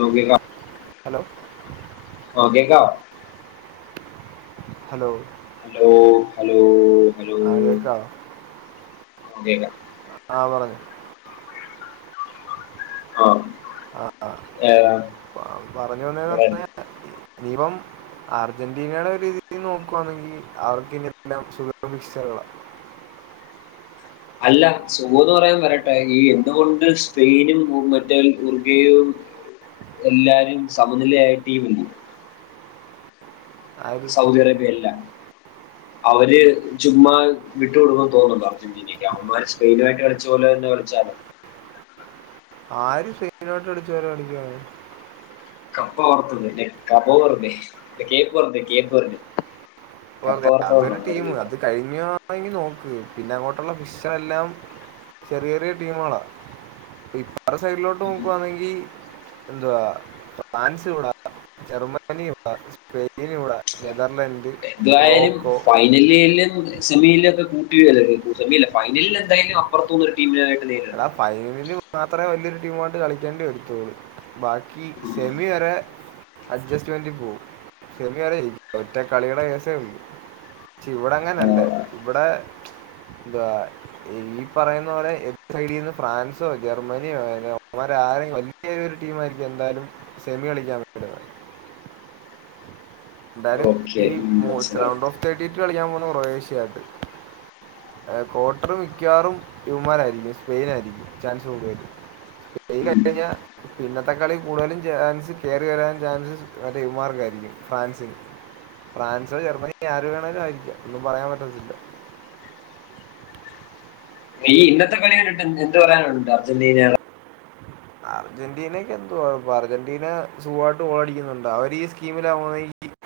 നോകിയോക്ക. Hello. ഓക്കേക്കാ hello. Hello hello hello ആ കേൾക്കാവോ കേക്ക ആഹ് പറഞ്ഞോ ആഹ് ആഹ് ഏഹ് പറഞ്ഞോന്നന്ന് എവിടായിരുന്നു പറഞ്ഞ ദീപം അർജന്റീനയുടെ ഒരു രീതിയിൽ നോക്കുവാണെങ്കിൽ അവർക്കിതെല്ലാം ശുഭ പ്രതീക്ഷകളാ. അല്ല സുഖംന്ന് പറയാൻ പറയട്ടെ ഈ എന്തുകൊണ്ട് സ്പെയിനും മറ്റ ഉർഗയും എല്ലാരും സമനിലയായ ടീമല്ലി ആര് സൗദി അറേബ്യ എല്ലാം അവര് ചുമ്മാ വിട്ടു കൊൊടുക്കന്ന് തോന്നുന്നുണ്ട? ന്മാർ സ്പെയിനുയിട്ട് കളിച്ച പോലെന്നെ കളിച്ചാ മതി ആര് സ്പെയിനു മായിട്ട് കളിച്ച പോലെ കളിക്കാൻ? [inaudible] കപ്പ ഓക്കേ അതൊരു ടീം വറുത്തതെന്നാണ് അത് കഴിഞ്ഞണെങ്കി നോക്ക് പിന്നെ അങ്ങോട്ടുള്ള ഫിഷർ എല്ലാം ചെറിയ ചെറിയ ടീമുകളാ ഇപ്പറത്തെ സൈഡിലോട്ട് അവർ നോക്കുവാണെങ്കി ഇന്ത ഫ്രാൻസിവടെ ജർമ്മനിയിവിടെ സ്പെയിനിവിടെ നെതർലൻഡ് എന്തായാലും മൊറോക്കോ ഫൈ ഫൈനലിലും സെമിലൊക്കെ [unintelligible] സെമി അല്ല ഫൈനലിൽ എന്തായാലും അപ്പുത്തുന്നൊരു ടീമിനായിട്ട് നേരി എടാ ഫൈനലിന് മാത്രമേ വലിയൊരുടീമായിട്ട് കളിക്കേണ്ടി വരത്തോളു. ബാക്കി സെമി വരെ അഡ്ജസ്റ്റ്മെന്റി പോവും സെമിയാണ് [unintelligible] ഒറ്റ കളിയുടെ കേസേ ഉള്ളു. ഇവിടങ്ങനല്ല ഇവിടെ എന്താ ഈ പറയുന്ന പോലെ സൈഡിൽന്ന് ഫ്രാൻസോ ജർമ്മനിയോ അവന്മാരാരെങ്കിലും വലിയ ഒരു ടീമായിരിക്കും എന്തായാലും സെമി കളിക്കാൻ വരുന്നത് എന്തായാലും ഓക്കെ ഈ മനസ്സിലായി റൗണ്ട് ഓഫ് തേർട്ടിയിറ്റ് കളിക്കാൻ പോകുന്നത് ക്രൊയേഷ്യ ആയിട്ട് ക്വാർട്ടറ് മിക്കവാറും ഇവന്മാരായിരിക്കും സ്പെയിനായിരിക്കും ചാൻസ് കൂടുതല്. ഉം. [inaudible] ഇന്നത്തെ കളി കൂടുതലും ചാൻസ് കേറി വരാൻ ചൻസ് മററ്റെ ഇവൻമാർക്കായിരിക്കും ഫ്രാൻസിന് ഫ്രാൻസോ ജർമ്മനിയോ ആരു വേണേലും ആയിരിക്കാം ഒന്നും പറയാൻ പറ്റത്തില്ല. ഈ ഇന്നത്തെ കളിട്ട് എന്ത് പറയാനുണ്ട്? അർജന്റീനേടെ? അർജന്റീനക്ക് എന്തുവാ ഇപ്പ അർജന്റീന സുഖായിട്ട് ഗോളടിക്കുന്നുണ്ട് അവര് ഈ സ്കീമിലാവുവാണെങ്കി